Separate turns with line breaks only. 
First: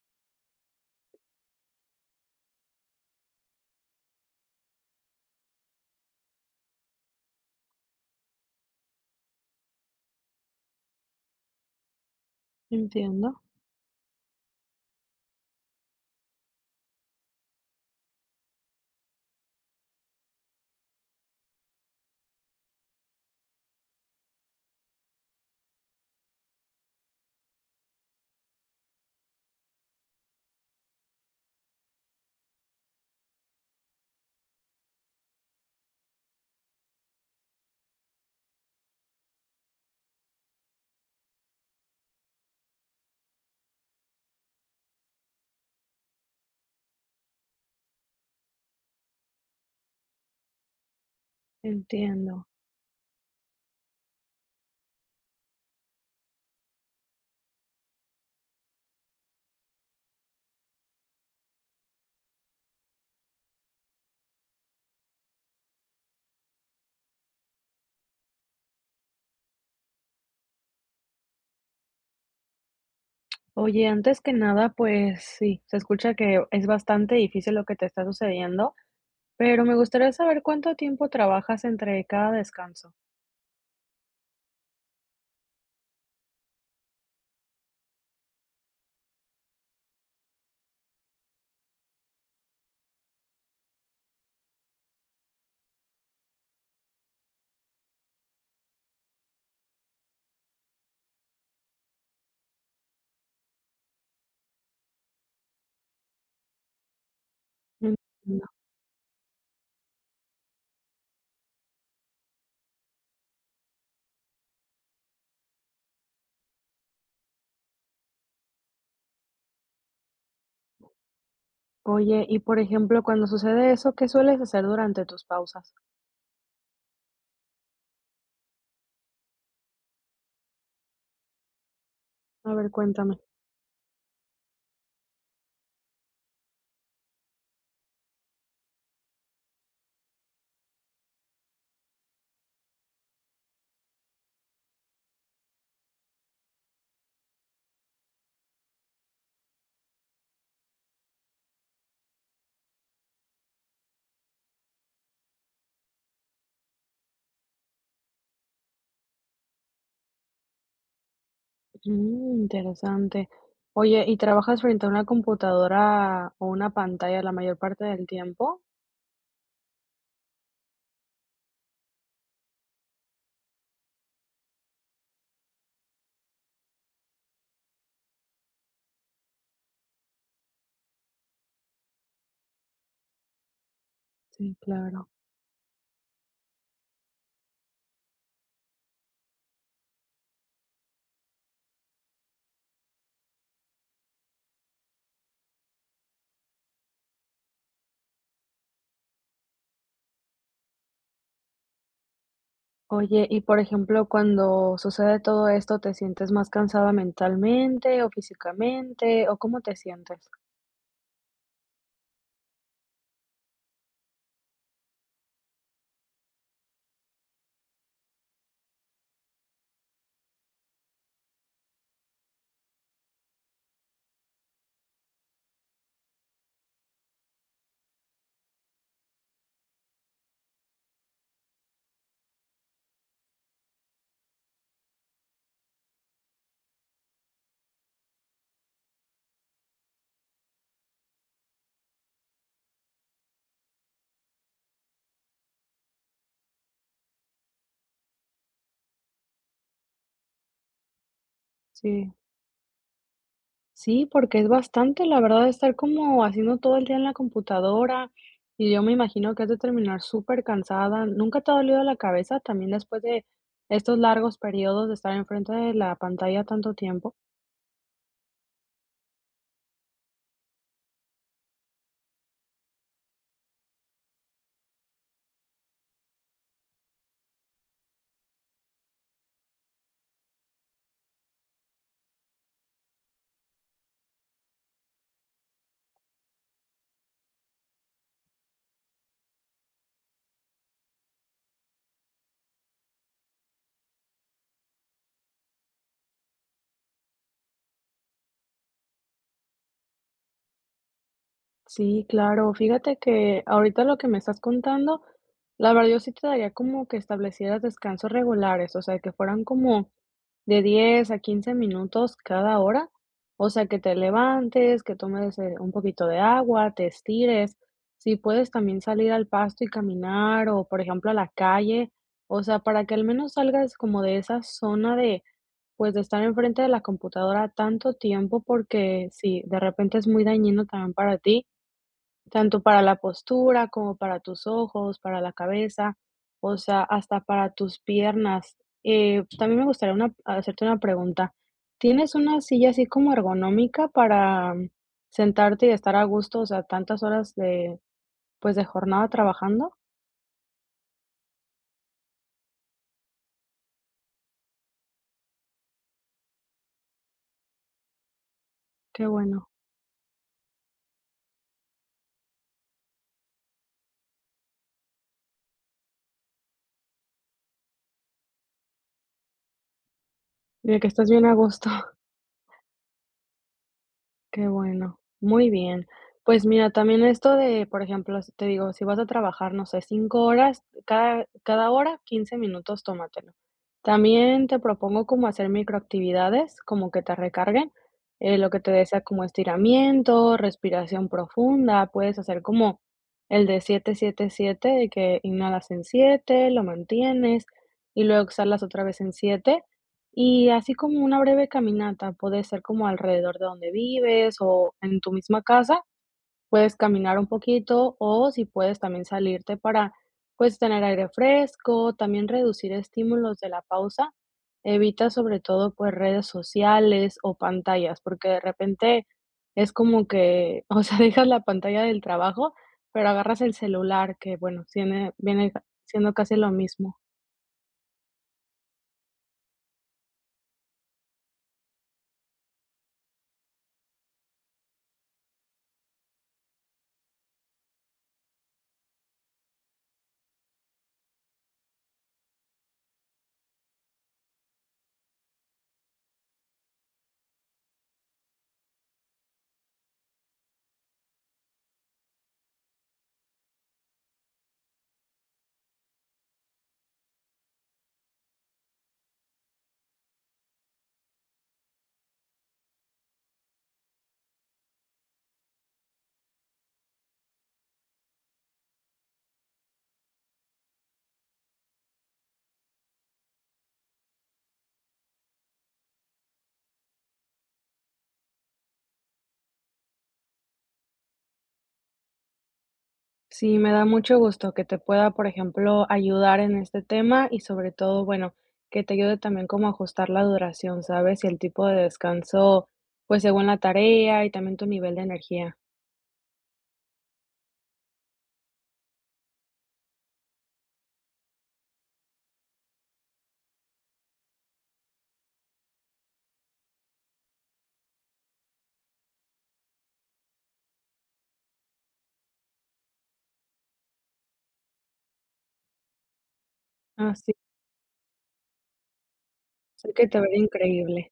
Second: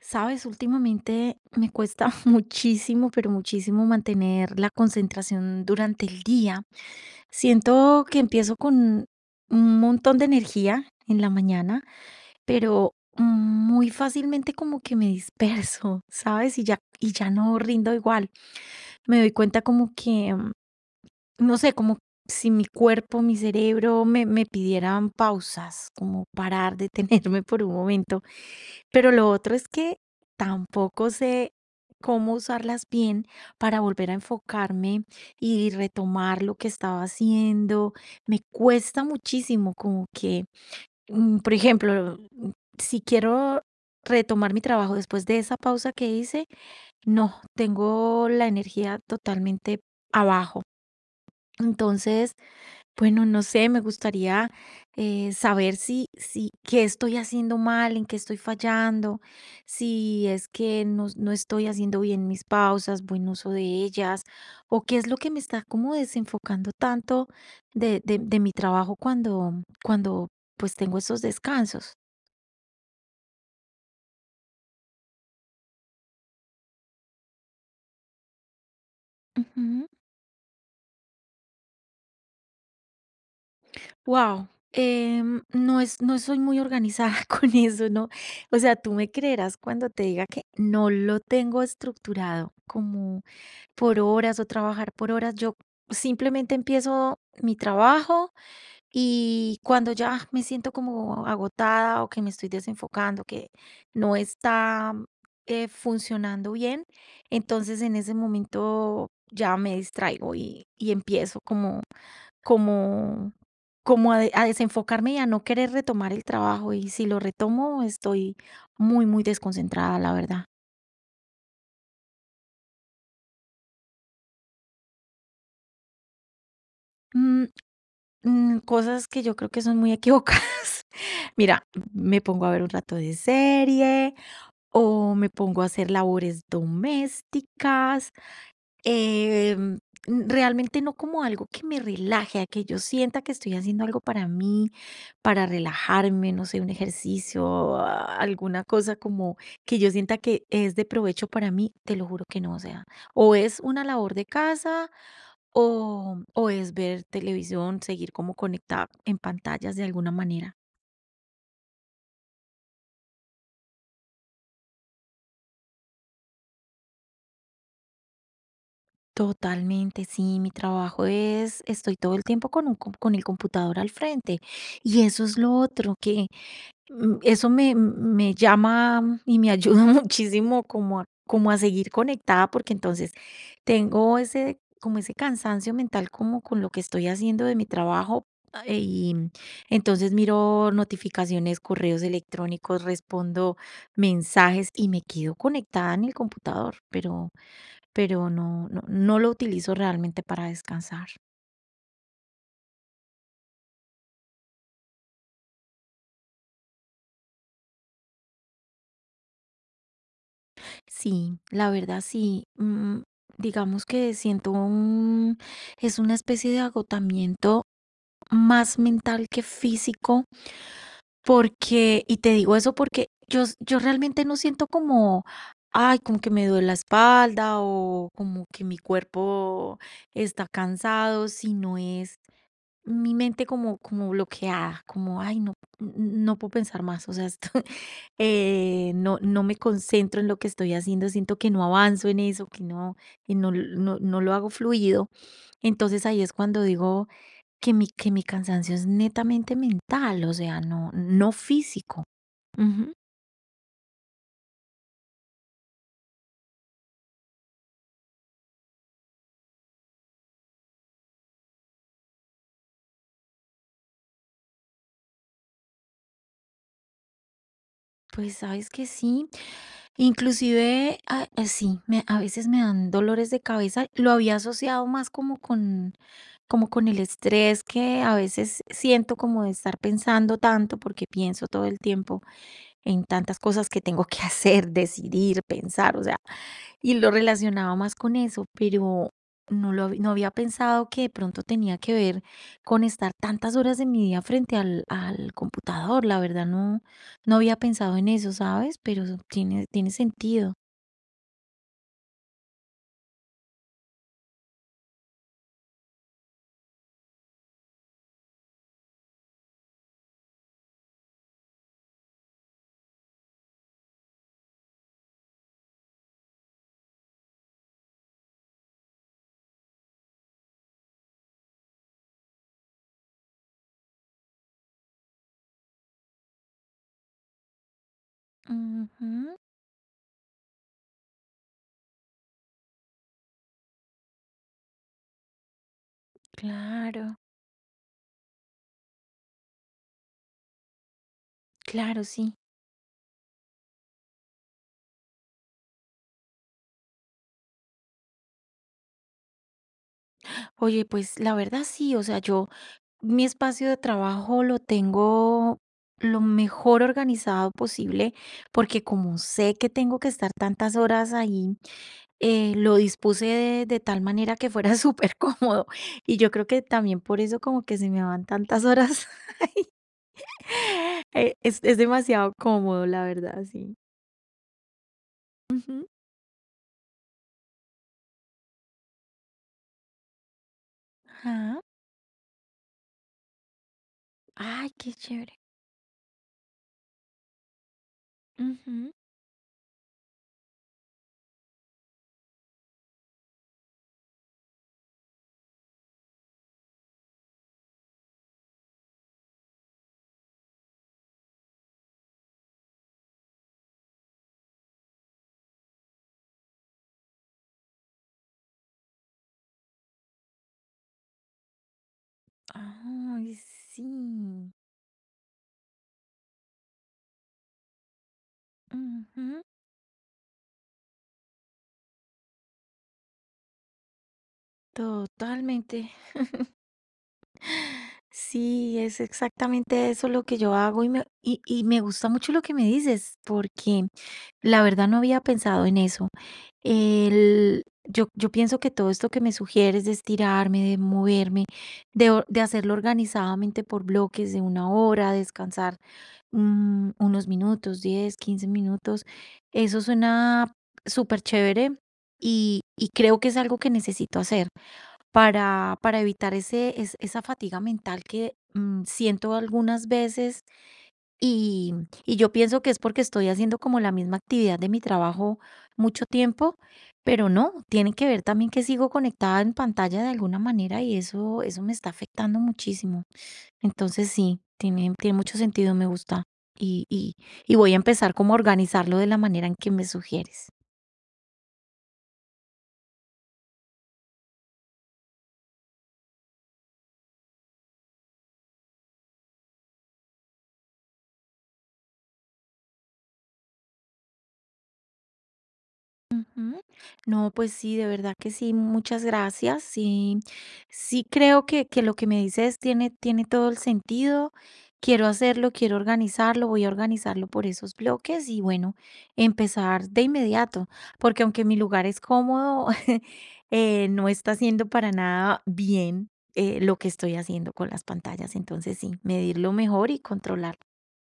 Sabes, últimamente me cuesta muchísimo, pero muchísimo mantener la concentración durante el día. Siento que empiezo con un montón de energía en la mañana, pero
Entiendo,
muy fácilmente como que me disperso, ¿sabes? Y ya no rindo igual. Me doy cuenta como que, no sé, como si mi cuerpo, mi cerebro me pidieran pausas, como parar, detenerme por un momento, pero lo otro es que tampoco sé cómo usarlas bien para volver a enfocarme y retomar lo que estaba haciendo. Me cuesta muchísimo como que, por ejemplo, si quiero retomar mi trabajo después de esa pausa que hice, no, tengo la energía totalmente abajo. Entonces,
entiendo.
bueno, no sé, me gustaría saber si, qué estoy haciendo mal, en qué estoy fallando, si es que no, no estoy haciendo bien mis pausas, buen uso de ellas, o qué es lo que me está como desenfocando tanto de mi trabajo cuando pues tengo esos descansos.
Oye, antes que nada, pues sí, se escucha que es bastante difícil lo que te está sucediendo, pero me
Ujú.
gustaría saber cuánto tiempo trabajas entre cada descanso.
Wow, no soy muy organizada con eso, ¿no? O sea, tú me creerás cuando te diga que no lo tengo estructurado como por horas o trabajar por horas. Yo simplemente empiezo mi trabajo y cuando ya me siento como agotada o que me estoy desenfocando, que no está funcionando bien, entonces en ese
Entiendo.
momento ya me distraigo y empiezo como, como, como a, a desenfocarme y a no querer retomar el trabajo. Y si lo retomo, estoy muy, muy desconcentrada, la verdad.
Oye, y por ejemplo, cuando sucede eso, ¿qué sueles hacer durante tus pausas?
Mm, cosas que yo creo que son muy equivocadas. Mira, me pongo a
A
ver un
ver,
rato de
cuéntame.
serie o me pongo a hacer labores domésticas. em, realmente no como algo que me relaje, a que yo sienta que estoy haciendo algo para mí, para relajarme, no sé, un ejercicio, alguna cosa como que yo sienta que es de provecho para mí, te lo juro que no, o sea, o es una labor de casa o es ver televisión, seguir como conectada en pantallas de alguna manera.
Mm, interesante. Oye, ¿y trabajas frente a una computadora o una pantalla la mayor parte del tiempo?
Totalmente, sí, mi trabajo es, estoy todo el tiempo con el computador al frente. Y eso es lo otro. Eso me llama y me ayuda muchísimo como a como a seguir conectada, porque entonces tengo
Sí,
ese como
claro.
ese cansancio mental como con lo que estoy haciendo de mi trabajo, ah, y entonces miro notificaciones, correos electrónicos, respondo mensajes y me quedo conectada en el computador, pero no lo utilizo realmente para descansar.
Oye, y por ejemplo, cuando sucede todo esto, ¿te sientes más cansada mentalmente o físicamente? ¿O cómo te sientes?
Sí, la verdad sí. Digamos que siento un, es una especie de agotamiento más mental que físico, porque, y te digo eso porque yo, yo realmente no siento como, ay, como que me duele la espalda o como que mi cuerpo está cansado, sino es mi mente como, bloqueada, como, ay, no, n- no puedo pensar más, o sea, esto, no, no me concentro en lo que estoy haciendo, siento que no avanzo en eso, que no, no, no lo hago fluido. Entonces ahí es cuando digo que mi cansancio es netamente mental, o sea, no, no físico.
Sí.
Ujú.
Sí, porque es bastante, la verdad, estar como haciendo todo el día en la computadora. Y yo me imagino que has de terminar súper cansada. ¿Nunca te ha dolido la cabeza también después de estos largos periodos de estar enfrente de la pantalla tanto tiempo?
Pues sabes que sí. Inclusive, a sí, me a veces me dan dolores de cabeza. Lo había asociado más como con el estrés que a veces siento como de estar pensando tanto, porque pienso todo el tiempo en tantas cosas que tengo que hacer, decidir, pensar, o sea, y lo relacionaba más con eso, pero no había pensado que de pronto tenía que ver con estar tantas horas de mi día frente al computador. La verdad no había pensado en eso, ¿sabes? Pero tiene sentido.
Sí, claro. Fíjate que ahorita lo que me estás contando, la verdad yo sí te daría como que establecieras descansos regulares, o sea, que fueran como de 10 a 15 minutos cada hora, o sea, que te levantes, que tomes un poquito de agua, te estires, si puedes también salir al pasto y caminar o, por ejemplo, a la calle, o sea, para que al menos salgas como de esa zona de, pues, de estar enfrente de la computadora tanto tiempo, porque
Ujú.
sí, de repente es muy dañino también para ti. Tanto para la postura, como para tus ojos, para la cabeza, o sea,
Claro,
hasta para tus piernas. También me gustaría una hacerte una pregunta,
claro,
¿tienes
sí.
una silla así como ergonómica para sentarte y estar a gusto, o sea, tantas horas de, pues, de jornada trabajando?
Oye, pues la verdad sí, o sea, yo mi espacio de trabajo lo tengo lo mejor organizado posible, porque
Qué
como
bueno,
sé que tengo que estar tantas horas ahí. Lo dispuse de tal manera que fuera súper cómodo. Y yo creo que también por eso como que se me van tantas horas.
de que estás bien a
Es,
gusto.
es demasiado cómodo, la verdad, sí.
Qué bueno, muy bien.
Ujú.
Pues mira, también esto de, por ejemplo, te digo, si vas a trabajar, no sé, 5 horas, cada,
Ajá.
cada hora, 15 minutos, tómatelo. También te
Ay, qué
propongo como
chévere.
hacer microactividades, como que te recarguen, lo que te
Ujú.
desea como estiramiento, respiración profunda, puedes hacer como el de 7-7-7, de que inhalas en 7, lo mantienes y luego exhalas otra vez en 7. Y así como una breve caminata, puede ser como alrededor de donde vives o en tu misma casa, puedes caminar un poquito o si puedes también salirte para pues tener aire fresco, también reducir
Ay,
estímulos de la
sí.
pausa. Evita sobre todo pues redes sociales o pantallas, porque de repente
Ujú.
es como que, o sea, dejas la pantalla del trabajo, pero agarras el celular, que bueno, tiene, viene
Totalmente.
siendo casi lo mismo.
Sí, es exactamente eso lo que yo hago y me gusta mucho lo que me dices, porque la verdad no había pensado en eso. Yo pienso que todo esto que me sugieres de estirarme, de moverme, de, de hacerlo organizadamente por bloques de 1 hora, descansar unos minutos, 10, 15 minutos, eso suena súper chévere y creo que es algo que necesito hacer para evitar ese, esa fatiga mental que siento algunas veces y, y yo pienso que es porque estoy haciendo como la misma actividad de mi trabajo mucho tiempo, pero no, tiene que ver también que sigo conectada en pantalla de alguna manera y eso me está afectando muchísimo. Entonces sí, tiene mucho sentido, me gusta. Y, y, y voy a empezar como a organizarlo de la manera en que me sugieres.
Sí, me da mucho gusto que te pueda, por ejemplo, ayudar en este tema y sobre todo, bueno, que te ayude también como a ajustar la duración, ¿sabes? Y el tipo de descanso, pues según la tarea y también tu nivel de energía.
Ujú. No, pues sí, de verdad que sí, muchas gracias. Sí, sí creo que lo que me dices tiene, tiene todo el sentido. Quiero hacerlo, quiero organizarlo, voy a organizarlo por esos bloques y bueno, empezar de inmediato, porque aunque mi lugar es cómodo, no está haciendo para nada bien lo que
Ah,
estoy
sí,
haciendo con las pantallas. Entonces sí, medirlo mejor
sé
y
que te va a ir
controlar
increíble.